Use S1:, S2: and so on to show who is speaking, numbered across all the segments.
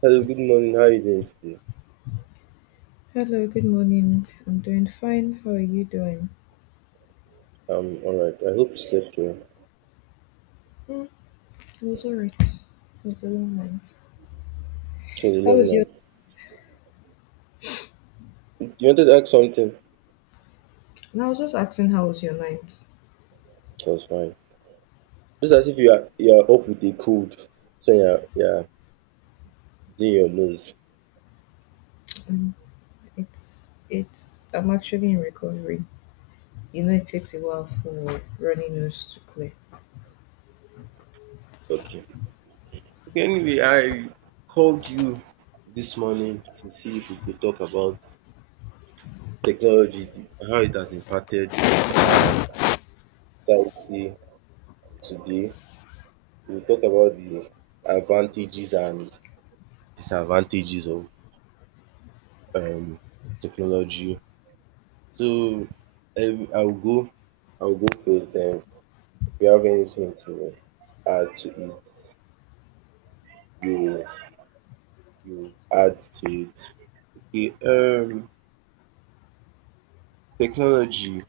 S1: Hello, good morning. How are you doing today?
S2: Hello, good morning. I'm doing fine. How are you doing?
S1: I'm alright. I hope you slept well.
S2: Hmm, it was alright. It was a long night.
S1: It was a
S2: How
S1: long
S2: was your?
S1: night. You wanted to ask something?
S2: No, I was just asking how was your night.
S1: It was fine. Just as if you are up with a cold. So yeah, yeah, doing your nose.
S2: Um, it's I'm actually in recovery. You know, it takes a while for runny nose to clear.
S1: Okay. Okay, anyway, I called you this morning to see if we could talk about technology, how it has impacted our society today. We'll talk about the advantages and disadvantages of um technology. So every I'll go first, then if you have anything to add to it, you you add to it. Okay, technology.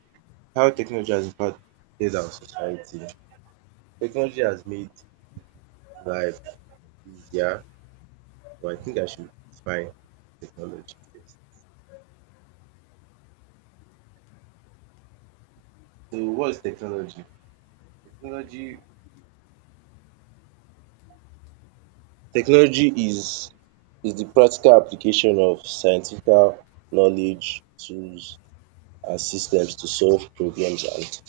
S1: How technology has impacted our society. Technology has made life easier, but I think I should define technology first. So what is technology? Technology technology is the practical application of scientific knowledge, tools as systems to solve problems and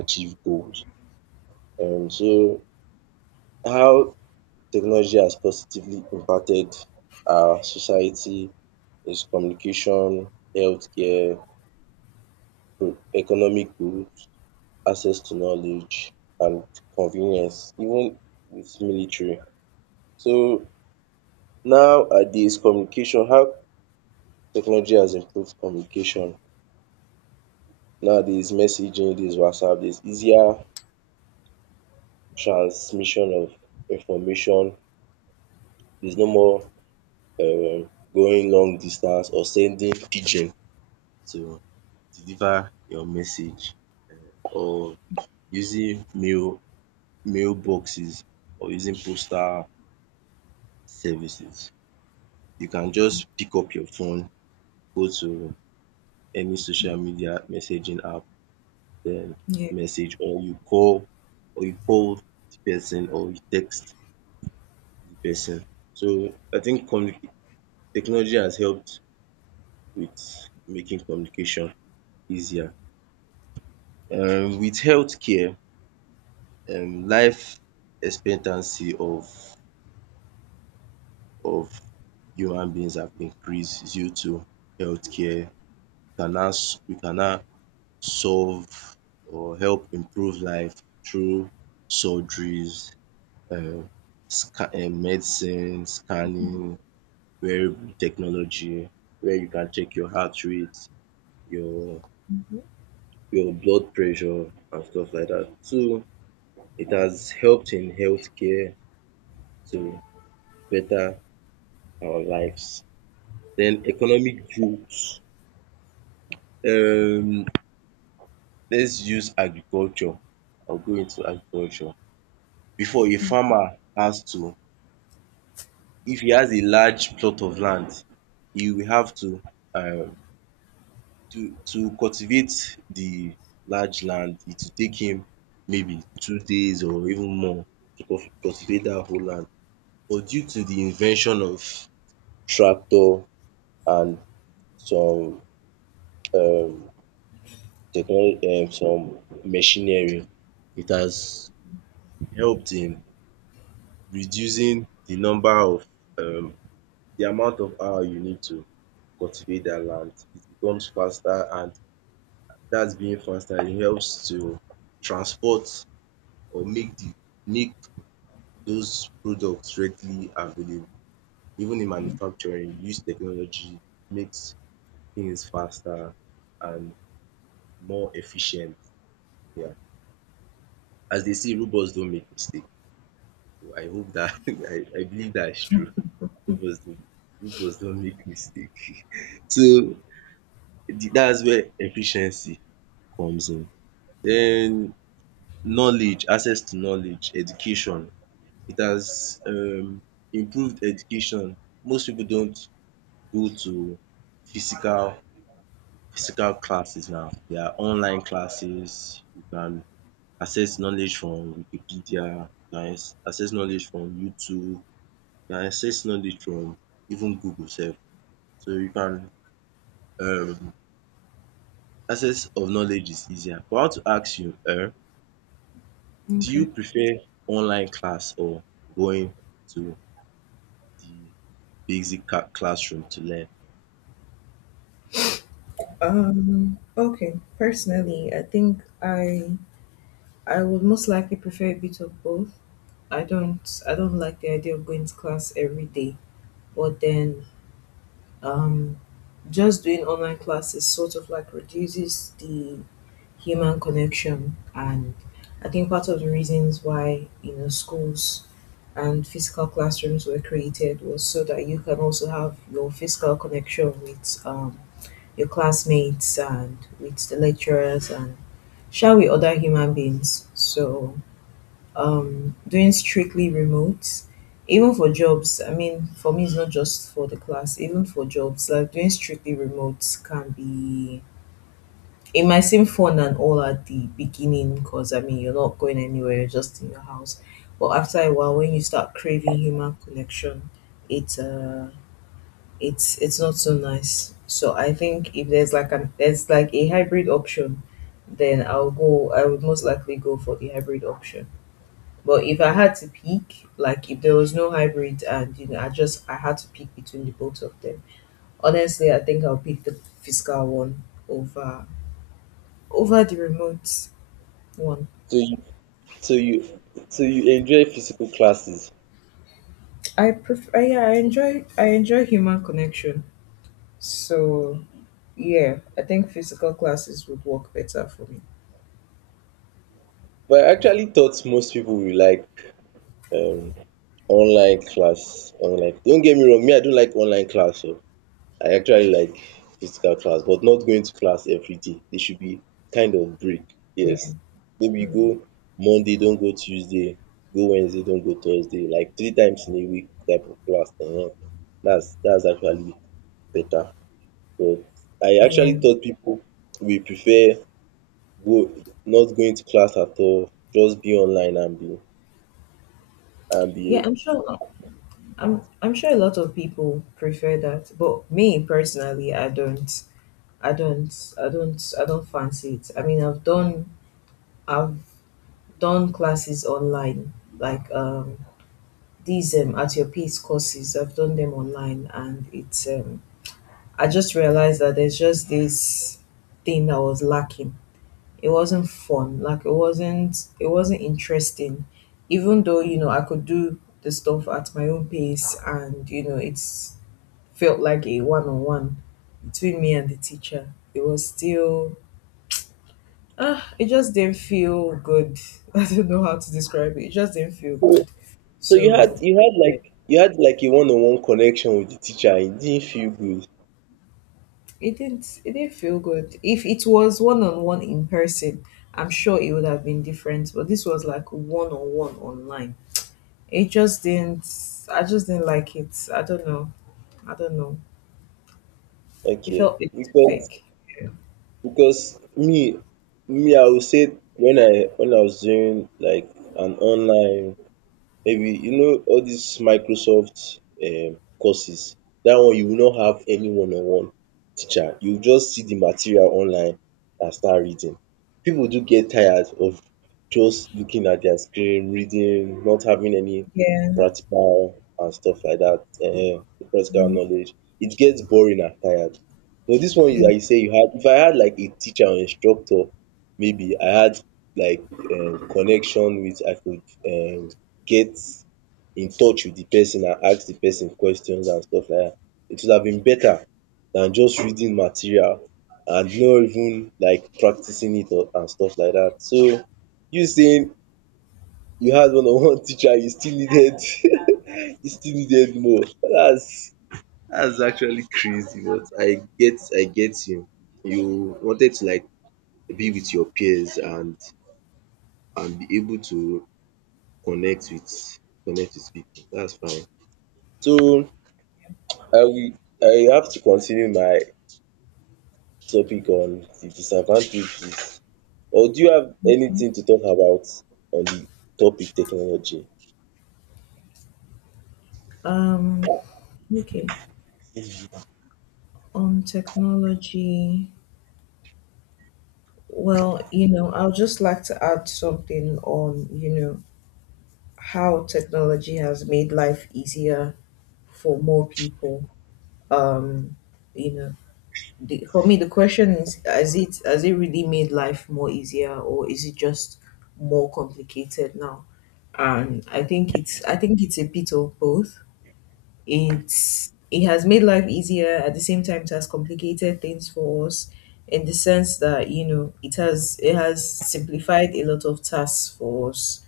S1: achieve goals. So how technology has positively impacted our society is communication, healthcare, economic growth, access to knowledge and convenience, even with military. So nowadays communication, how technology has improved communication. Nowadays messaging, this WhatsApp, there's easier transmission of information. There's no more going long distance or sending pigeon to deliver your message, or using mail boxes, or using postal services. You can just pick up your phone, go to any social media messaging app, then
S2: Yeah.
S1: message, or you call, or you call the person, or you text the person. So I think technology has helped with making communication easier. With healthcare, life expectancy of human beings have increased due to healthcare. We can now solve or help improve life through surgeries, um medicine, scanning, wearable technology where you can check your heart rate, your
S2: Mhm.
S1: your blood pressure and stuff like that. So it has helped in healthcare. Care to better our lives. Then economic growth, um let's use agriculture. I'll go into agriculture. Before, a farmer has to, if he has a large plot of land, he will have to um to cultivate the large land, it will take him maybe 2 days or even more to cultivate that whole land. But due to the invention of tractor and some um technology, some machinery, it has helped in reducing the number of um the amount of hour you need to cultivate that land. It becomes faster, and that's being faster, it helps to transport or make those products readily available. Even in manufacturing, use technology makes things faster and more efficient. Yeah. As they say, robots don't make mistakes. I hope that. I believe that is true. It does. It not does don't make mistake. So the that's where efficiency comes in. Then knowledge, access to knowledge, education. It has improved education. Most people don't go to physical physical classes now. There are online classes. You can access knowledge from Wikipedia, you can access knowledge from YouTube, and access knowledge from even Google sef. So you can um access of knowledge is easier. But I want to ask you, do you
S2: Okay.
S1: prefer online class or going to the basic ca classroom to learn?
S2: Okay. Personally, I think I would most likely prefer a bit of both. I don't like the idea of going to class every day, but then um just doing online classes sort of like reduces the human connection, and I think part of the reasons why you know schools and physical classrooms were created was so that you can also have your physical connection with your classmates and with the lecturers and shall we other human beings. So doing strictly remote, even for jobs. I mean, for me, it's not just for the class, even for jobs, like doing strictly remote can be, it might seem fun and all at the beginning because I mean, you're not going anywhere, you're just in your house. But after a while, when you start craving human connection, it's it's not so nice. So I think if there's like an there's like a hybrid option, then I'll go. I would most likely go for the hybrid option. But if I had to pick, like if there was no hybrid and you know I had to pick between the both of them, honestly I think I'll pick the physical one over over the remote one.
S1: So you so you so you enjoy physical classes?
S2: Yeah, I enjoy human connection. So yeah, I think physical classes would work better for me.
S1: But I actually thought most people will like um online class. Online, don't get me wrong, me I don't like online class o. I actually like physical class, but not going to class everyday. There should be kind of break.
S2: Yeah.
S1: Yes, maybe you
S2: Mm.
S1: go Monday, don't go Tuesday, go Wednesday, don't go Thursday, like three times in a week type of class. That's actually better. But I actually
S2: Yeah,
S1: thought people will prefer go not going to class at all, just be online and be and
S2: yeah,
S1: be.
S2: I'm sure. I'm sure a lot of people prefer that, but me personally, I don't. I don't I don't fancy it. I mean I've done classes online like these at your pace courses I've done them online, and it's I just realized that there's just this thing that was lacking. It wasn't fun, like it wasn't interesting. Even though, you know, I could do the stuff at my own pace, and you know it's felt like a one on one between me and the teacher. It was still uh, it just didn't feel good. I don't know how to describe it. It just didn't feel
S1: so
S2: good.
S1: so you had
S2: So
S1: you had
S2: yeah,
S1: like you had like a one on one connection with the teacher. It didn't feel good.
S2: it didn't feel good. If it was one on one in person, I'm sure it would have been different. But this was like one on one online. It just didn't. I just didn't like it. I don't know. I don't know. It felt
S1: Okay,
S2: a bit
S1: because
S2: fake. Yeah.
S1: because me I will say when I was doing like an online, maybe you know all these Microsoft courses, that one you will not have any one on one teacher, you just see the material online and start reading. People do get tired of just looking at their screen, reading, not having any
S2: Yeah.
S1: practical and stuff like that, practical
S2: Mhm,
S1: knowledge. It gets boring and tired. But this one,
S2: yeah.
S1: like you say you had, if I had like a teacher or instructor, maybe I had like connection with, I could um get in touch with the person and ask the person questions and stuff like that. It would have been better than just reading material and not even like practicing it or and stuff like that. So you saying you had one on one teacher, you still needed. You still needed more. That's actually crazy, but I get you. You wanted to like be with your peers and be able to connect with connect with people. That's fine. So I will I have to continue my topic on the disadvantages, or do you have anything to talk about on the topic technology?
S2: Um. Okay. On technology. Well, you know, I would just like to add something on, you know, how technology has made life easier for more people. Um, you know, the, for me, the question is, has it really made life more easier, or is it just more complicated now? And I think it's a bit of both. It's it has made life easier; at the same time, it has complicated things for us in the sense that you know it has simplified a lot of tasks for us.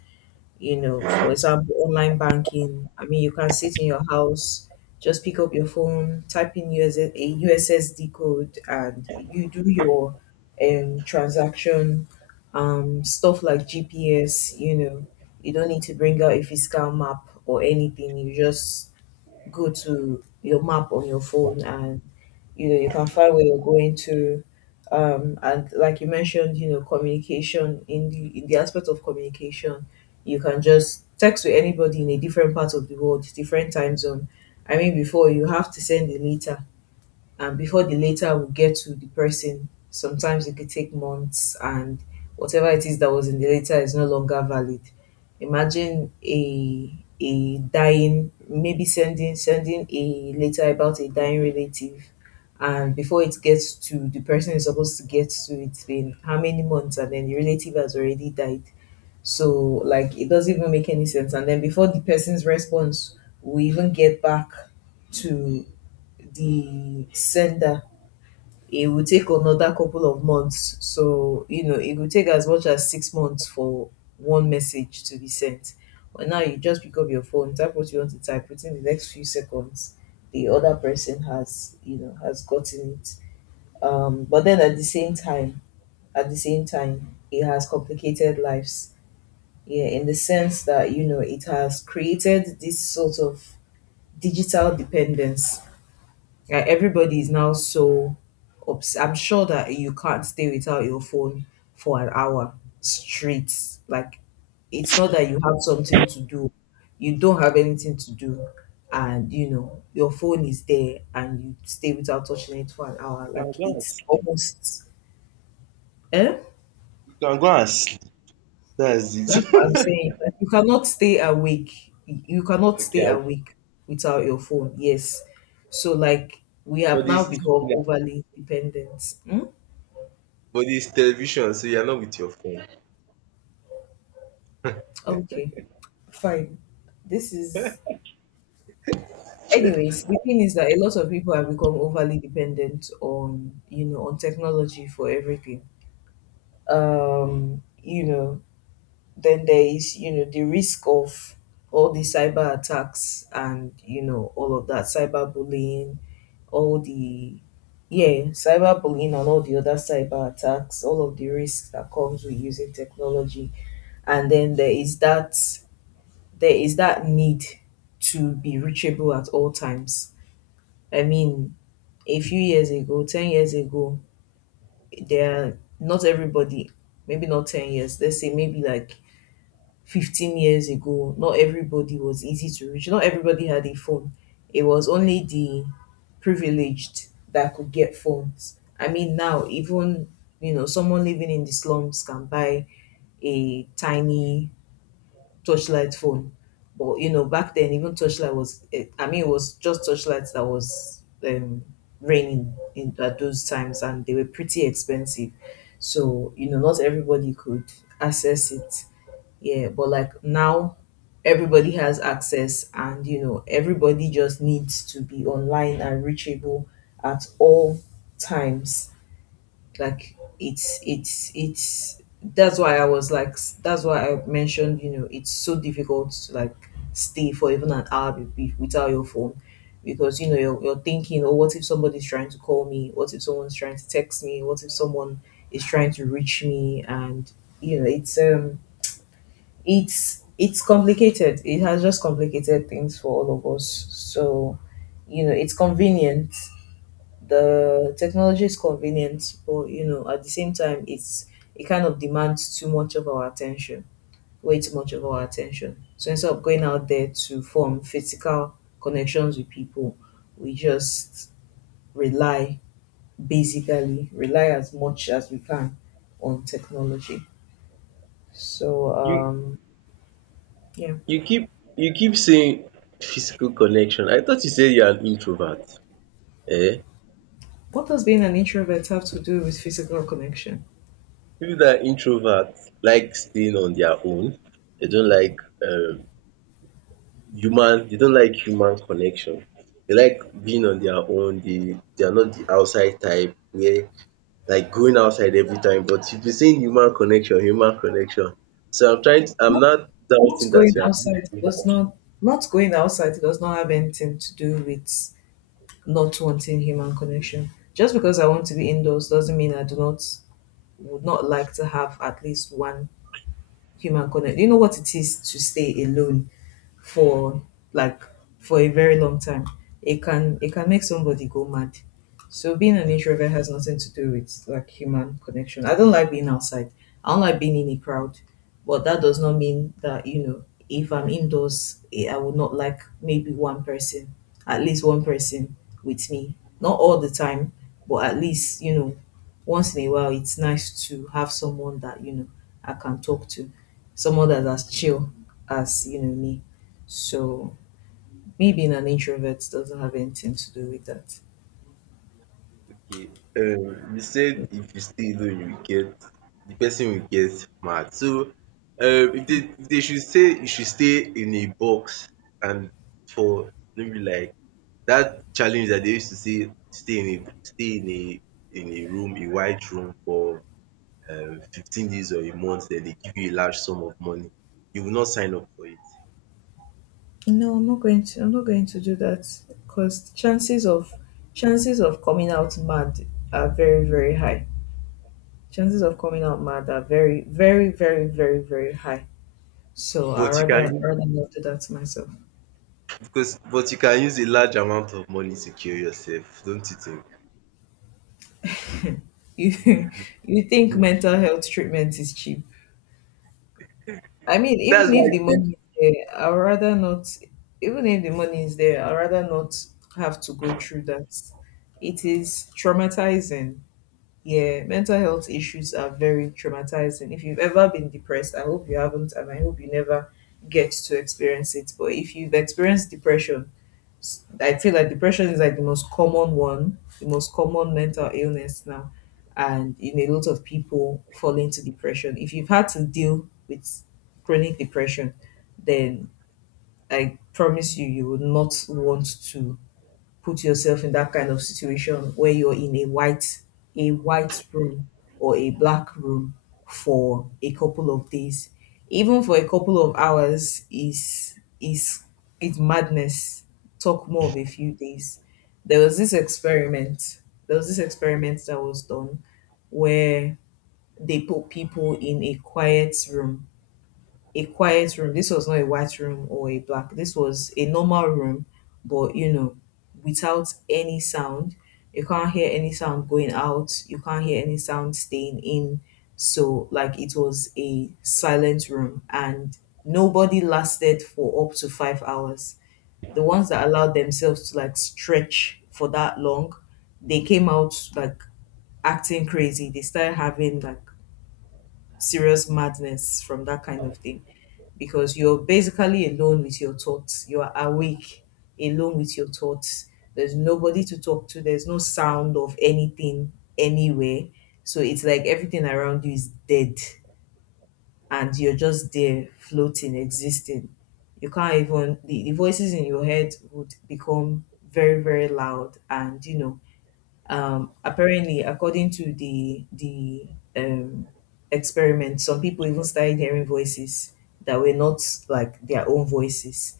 S2: You know, for example, online banking, I mean you can sit in your house, just pick up your phone, type in US, a ussd code, and you do your transaction. Stuff like gps, you know, you don't need to bring out a physical map or anything, you just go to your map on your phone and you know you can find where you're going to. And like you mentioned, you know, communication in the aspect of communication, you can just text with anybody in a different part of the world, different time zone. I mean, before you have to send a letter, and before the letter will get to the person, sometimes it could take months, and whatever it is that was in the letter is no longer valid. Imagine a dying, maybe sending a letter about a dying relative, and before it gets to the person is supposed to get to, it's been how many months, and then the relative has already died. So like it doesn't even make any sense. And then before the person's response, we even get back to the sender, it will take another couple of months. So, you know, it will take as much as 6 months for one message to be sent. But now you just pick up your phone, type what you want to type, within the next few seconds, the other person has, you know, has gotten it. But then at the same time, at the same time, it has complicated lives. Yeah, in the sense that, you know, it has created this sort of digital dependence. Yeah, everybody is now so I'm sure that you can't stay without your phone for an hour straight. Like it's not that you have something to do, you don't have anything to do, and you know your phone is there, and you stay without touching it for an hour.
S1: You can
S2: Like
S1: go and
S2: it's
S1: sleep.
S2: almost eh.
S1: You can go and sleep. That's
S2: That's what
S1: it.
S2: I'm saying. Like, you cannot stay awake. You cannot stay
S1: Okay, I
S2: awake without your phone. Yes. So like we have
S1: but
S2: now
S1: it's still
S2: become
S1: there.
S2: overly dependent. Hmm?
S1: But it's television, so you're not with your phone.
S2: Okay. Fine. This is, anyways, the thing is that a lot of people have become overly dependent on, you know, on technology for everything. You know, then there is, you know, the risk of all the cyber attacks and, you know, all of that cyber bullying, all the, yeah, cyber bullying and all the other cyber attacks, all of the risks that comes with using technology. And then there is that need to be reachable at all times. I mean, a few years ago, 10 years ago, there not everybody, maybe not 10 years, let's say maybe like 15 years ago, not everybody was easy to reach. Not everybody had a phone. It was only the privileged that could get phones. I mean, now even, you know, someone living in the slums can buy a tiny touchlight phone. But you know, back then even touchlight was eh, I mean it was just touchlights that was raining in at those times, and they were pretty expensive. So, you know, not everybody could access it. Yeah, but like now everybody has access, and you know everybody just needs to be online and reachable at all times. Like it's that's why I was like that's why I mentioned, you know, it's so difficult to like stay for even an hour without your phone because you know you're thinking oh what if somebody's trying to call me, what if someone's trying to text me, what if someone is trying to reach me. And you know it's complicated, it has just complicated things for all of us. So you know it's convenient, the technology is convenient, but you know, at the same time, it's it kind of demands too much of our attention, way too much of our attention. So instead of going out there to form physical connections with people, we just rely basically rely as much as we can on technology. So
S1: You
S2: yeah,
S1: you keep you keep saying physical connection. I thought you said you're an introvert. Eh?
S2: what does being an introvert have to do with physical connection?
S1: People that are introvert like staying on their own. They don't like um they don't like human connection. They like being on their own. They are not the outside type where like going outside every time. But you've been saying human connection, human connection. So I'm trying to, I'm
S2: Not
S1: not
S2: not
S1: doubting that
S2: going
S1: you
S2: outside does
S1: are
S2: Not going outside does not have anything to do with not wanting human connection. Just because I want to be indoors doesn't mean I do not would not like to have at least one human connection. You know what it is to stay alone for like for a very long time. It can make somebody go mad. So being an introvert has nothing to do with like human connection. I don't like being outside. I don't like being in a crowd. But that does not mean that, you know, if I'm indoors, eh, I would not like maybe one person, at least one person with me. Not all the time, but at least, you know, once in a while it's nice to have someone that, you know, I can talk to. Someone that's as chill as, you know, me. So me being an introvert doesn't have anything to do with that.
S1: okay. You said if you stay alone, you will get, the person will get mad. So, if they should say you should stay in a box and for maybe like, that challenge that they used to see, stay in a room, a white room for 15 days or a month, then they give you a large sum of money. You will not sign up for it.
S2: No, I'm not going to. I'm not going to do that because chances of coming out mad are very very high. Chances of coming out mad are very very very very very high. So I
S1: But you
S2: rather
S1: can,
S2: rather not do that to myself.
S1: because but you can use a large amount of money to cure yourself, don't you think?
S2: You you think mental health treatment is cheap? I mean,
S1: That's
S2: even
S1: why
S2: if the
S1: I think.
S2: money is there, I'd rather not, even if the money is there, I'd rather not have to go through that. It is traumatizing. Yeah, mental health issues are very traumatizing. If you've ever been depressed, I hope you haven't, and I hope you never get to experience it. But if you've experienced depression, I feel like depression is like the most common one, the most common mental illness now, and in a lot of people fall into depression. If you've had to deal with chronic depression, then I promise you, you would not want to put yourself in that kind of situation where you're in a white room or a black room for a couple of days. Even for a couple of hours is it's madness, talk more of a few days. there was this experiment there was this experiment that was done where they put people in a quiet room. This was not a white room or a black. This was a normal room, but you know, without any sound. You can't hear any sound going out. You can't hear any sound staying in. So, like, it was a silent room, and nobody lasted for up to 5 hours. The ones that allowed themselves to like stretch for that long, they came out like acting crazy. They started having like serious madness from that kind of thing because you're basically alone with your thoughts. You are awake, alone with your thoughts. There's nobody to talk to, there's no sound of anything anywhere. So it's like everything around you is dead and you're just there floating, existing. You can't even, the voices in your head would become very, very loud and, you know, apparently, according to the um experiment, some people even started hearing voices that were not like their own voices.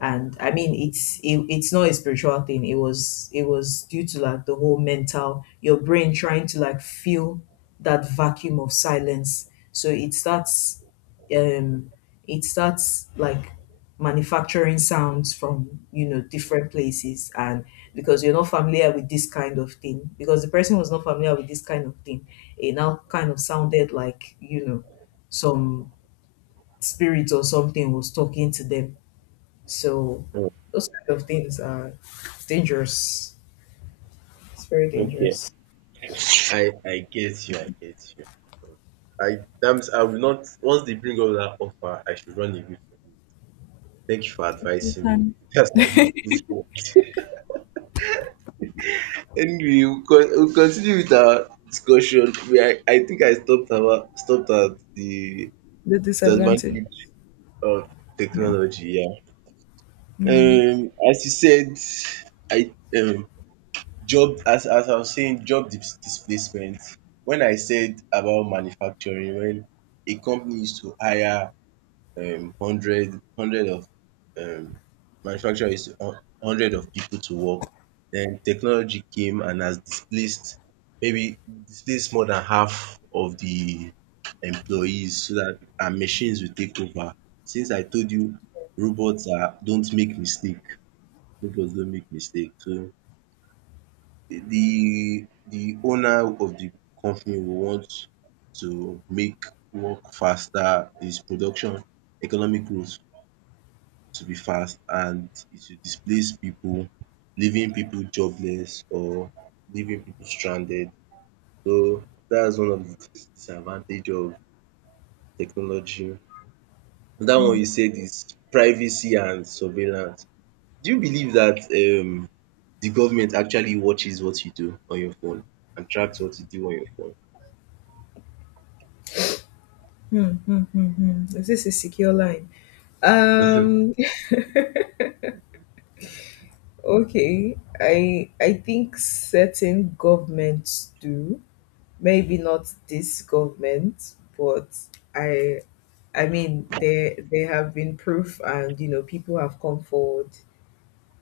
S2: And I mean it's not a spiritual thing. It was due to like the whole mental, your brain trying to like fill that vacuum of silence. So it starts, um it starts like manufacturing sounds from, you know, different places. And because you're not familiar with this kind of thing because the person was not familiar with this kind of thing, it now kind of sounded like, you know, some spirit or something was talking to them. So
S1: Oh,
S2: those kind of things are dangerous. It's very
S1: okay.
S2: dangerous.
S1: I get you, I get you. I That means I will not, once they bring up that offer, I should run away from it. Thank you for advising me. That's why you good for. Anyway, we'll con we'll continue with our discussion. We are I think I stopped, about stopped at the
S2: The disadvantage.
S1: disadvantage of technology, yeah.
S2: Yeah.
S1: Um, as you said, I job, as I was saying, job displacement. When I said about manufacturing, when a company used to hire hundred hundred of um manufacturer used to hun hundred of people to work. Then technology came and has displaced, maybe displaced more than half of the employees, so that and machines will take over. Since I told you robots are don't make mistake, robots don't make mistake. So the owner of the company will want to make work faster, his production, economic growth to be fast, and it will displace people, leaving people jobless or leaving people stranded. So that's one of the disadvantage of technology. Another one you said is privacy and surveillance. Do you believe that um the government actually watches what you do on your phone and tracks what you do on your phone?
S2: Is this a secure line? Um okay. I think certain governments do. Maybe not this government, but I I mean, there have been proof, and you know, people have come forward,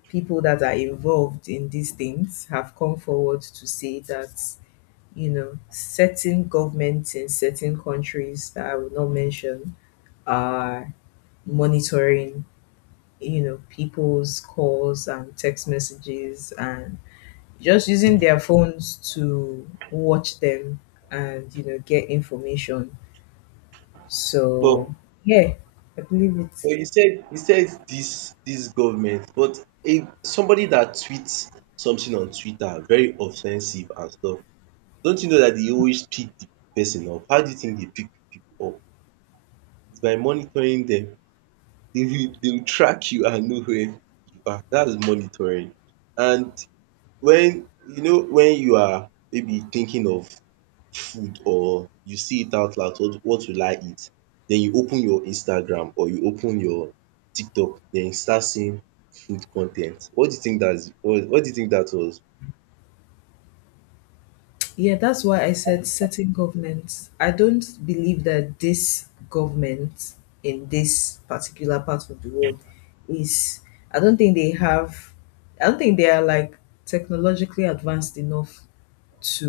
S2: people that are involved in these things have come forward to say that, you know, certain governments in certain countries that I will not mention are monitoring, you know, people's calls and text messages and just using their phones to watch them and, you know, get information.
S1: But
S2: So, yeah, I believe it.
S1: but you said this government, but if somebody that tweets something on Twitter very offensive and stuff, don't you know that they always pick the person up? How do you think they pick people up? It's by monitoring them. They will track you and know where you are. That is monitoring. And when you know, when you are maybe thinking of food, or you see it out loud, “What will I eat?” Then you open your Instagram or you open your TikTok, then you start seeing food con ten t. What do you think that's? What do you think that was?
S2: Yeah, that's why I said certain governments. I don't believe that this government in this particular part of the world is, I don't think they have, I don't think they are like technologically advanced enough to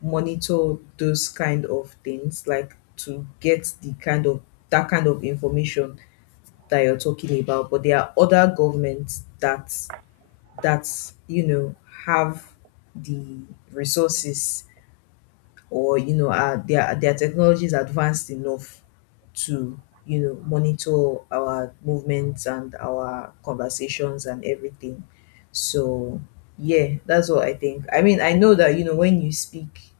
S2: monitor those kind of things, like to get the kind of, that kind of information that you're talking about. But there are other governments that, you know, have the resources, or you know their technology is advanced enough to, you know, monitor our movements and our conversations and everything. So yeah, that's what I think. I mean, I know that, you know, when you speak,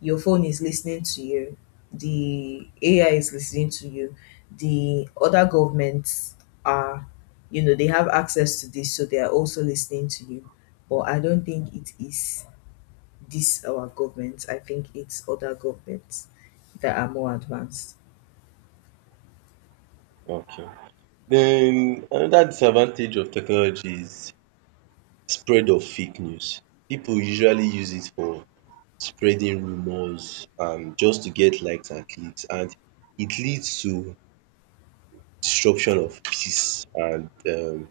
S2: your phone is listening to you, the AI is listening to you, the other governments are, you know, they have access to this, so they are also listening to you. But I don't think it is this our government. I think it's other governments that are more advanced.
S1: Okay. Then another disadvantage of technology is spread of fake news. People usually use it for spreading rumours and just to get likes and clicks, and it leads to disruption of peace and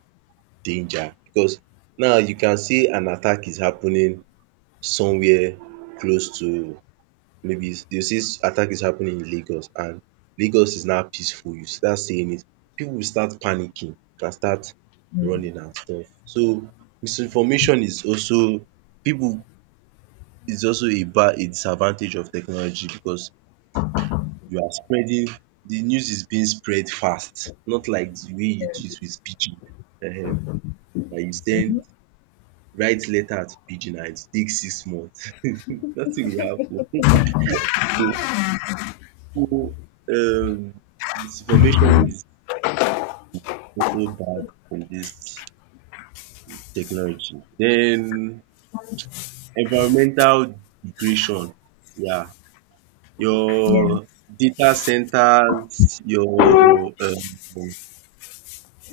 S1: danger, because now you can see an attack is happening somewhere close to, maybe dey say attack is happening in Lagos, and Lagos is now peaceful. You start saying it, people will start panicking and start
S2: Mm,
S1: running and stuff. So misinformation is also people, is also a bad, a disadvantage of technology, because you are spreading, the news is being spread fast, not like the way you do it with pidgin, um that you send, write letter to pidgin and it take 6 months. Nothing will happen. So, so um misinformation is also bad in this technology. Then, environmental degradation, yeah,
S2: yeah,
S1: your data centers, your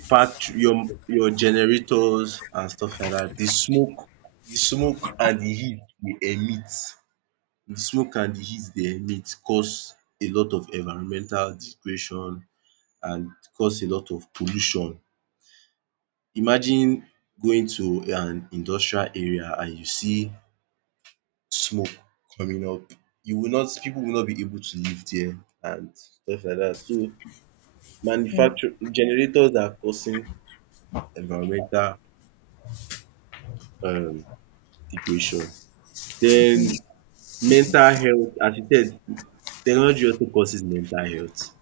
S1: factory, your generators and stuff like that. The smoke, the smoke and the heat dey emit, the smoke and the heat they emit cause a lot of environmental degradation and cause a lot of pollution. Imagine going to an industrial area and you see smoke coming up, you will not, people will not be able to live there and stuff like that. So
S2: yeah,
S1: manufacture generators are causing environmental um degradation. Then mental health, as you said, technology also causes mental health.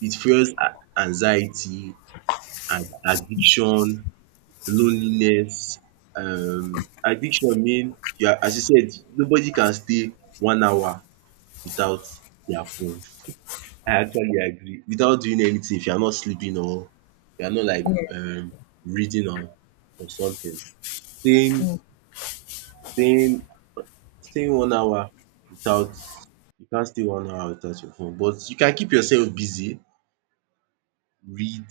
S1: It fuels anxiety and addiction, loneliness. Addiction mean you are, as you said, nobody can stay 1 hour without their phone. I actually agree. Without doing anything, if you are not sleeping or you are not like
S2: yeah.
S1: reading or something. Staying staying Staying 1 hour without, you can't stay 1 hour without your phone, but you can keep yourself busy, read,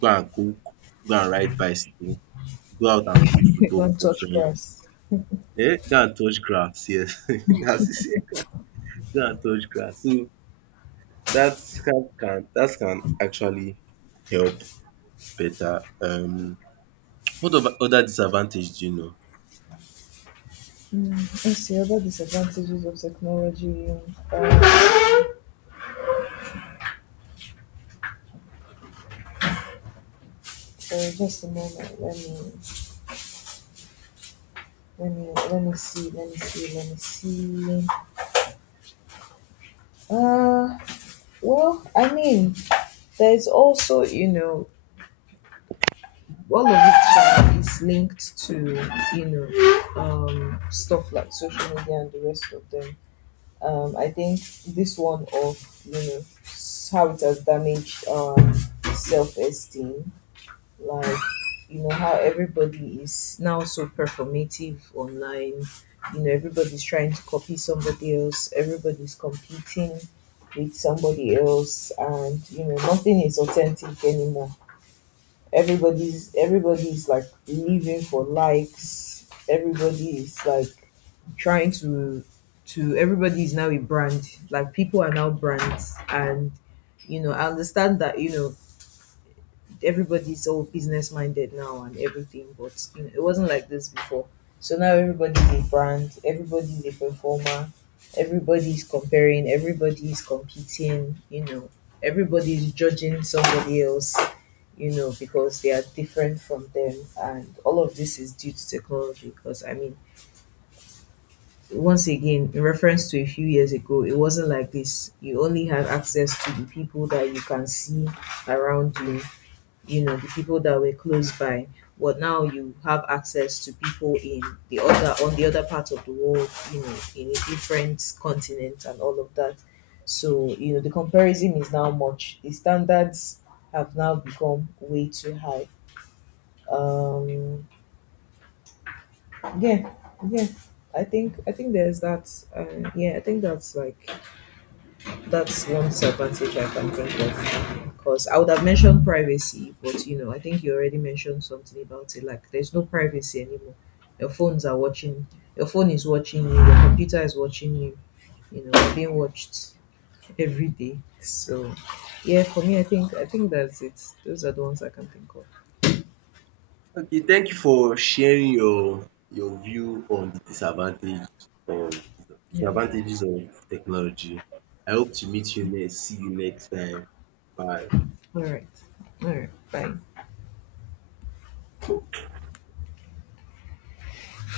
S1: go and cook, go and ride bicycle, go out and play football
S2: Don't
S1: with
S2: touch
S1: friends.
S2: grass.
S1: Eh, go and touch grass, yes. As you see, go and touch grass. So that can that can actually help better. What of other disadvantage do you know?
S2: Let's see other disadvantages of technology. Sorry, just a moment. Let me see. Let me see. Let me see. Uh, well, I mean, there is also, you know, all of it is linked to, you know, stuff like social media and the rest of them. I think this one of, you know, how it has damaged self esteem, like, you know, how everybody is now so performative online. You know, everybody's trying to copy somebody else. Everybody's competing with somebody else, and you know, nothing is authentic anymore. Everybody's like living for likes. Everybody is like trying to, everybody is now a brand. Like people are now brands, and you know, I understand that, you know, everybody's all business minded now and everything, but you know, it wasn't like this before. So now everybody's a brand, everybody's a performer, everybody's comparing, everybody's competing, you know, everybody's judging somebody else, you know, because they are different from them. And all of this is due to technology. Because, I mean, once again, in reference to a few years ago, it wasn't like this. You only had access to the people that you can see around you, you know, the people that were close by. But now you have access to people in the other on the other part of the world, you know, in a different continent and all of that. So, you know, the comparison is now much. The standards have now become way too high. um yeah. Yeah, I think there's that. Yeah, I think that's like, that's one disadvantage I can think of, because I would have mentioned privacy, but you know, I think you already mentioned something about it. Like, there's no privacy anymore. your phones are watching your phone is watching you, your computer is watching you, you know, you're being watched every day. So yeah, for me, I think that's it. Those are the ones I can think of.
S1: Okay, thank you for sharing your view on the disadvantage of
S2: Yeah.
S1: disadvantages of technology. I hope to meet you next, see you next time. Bye.
S2: All right. All right, bye.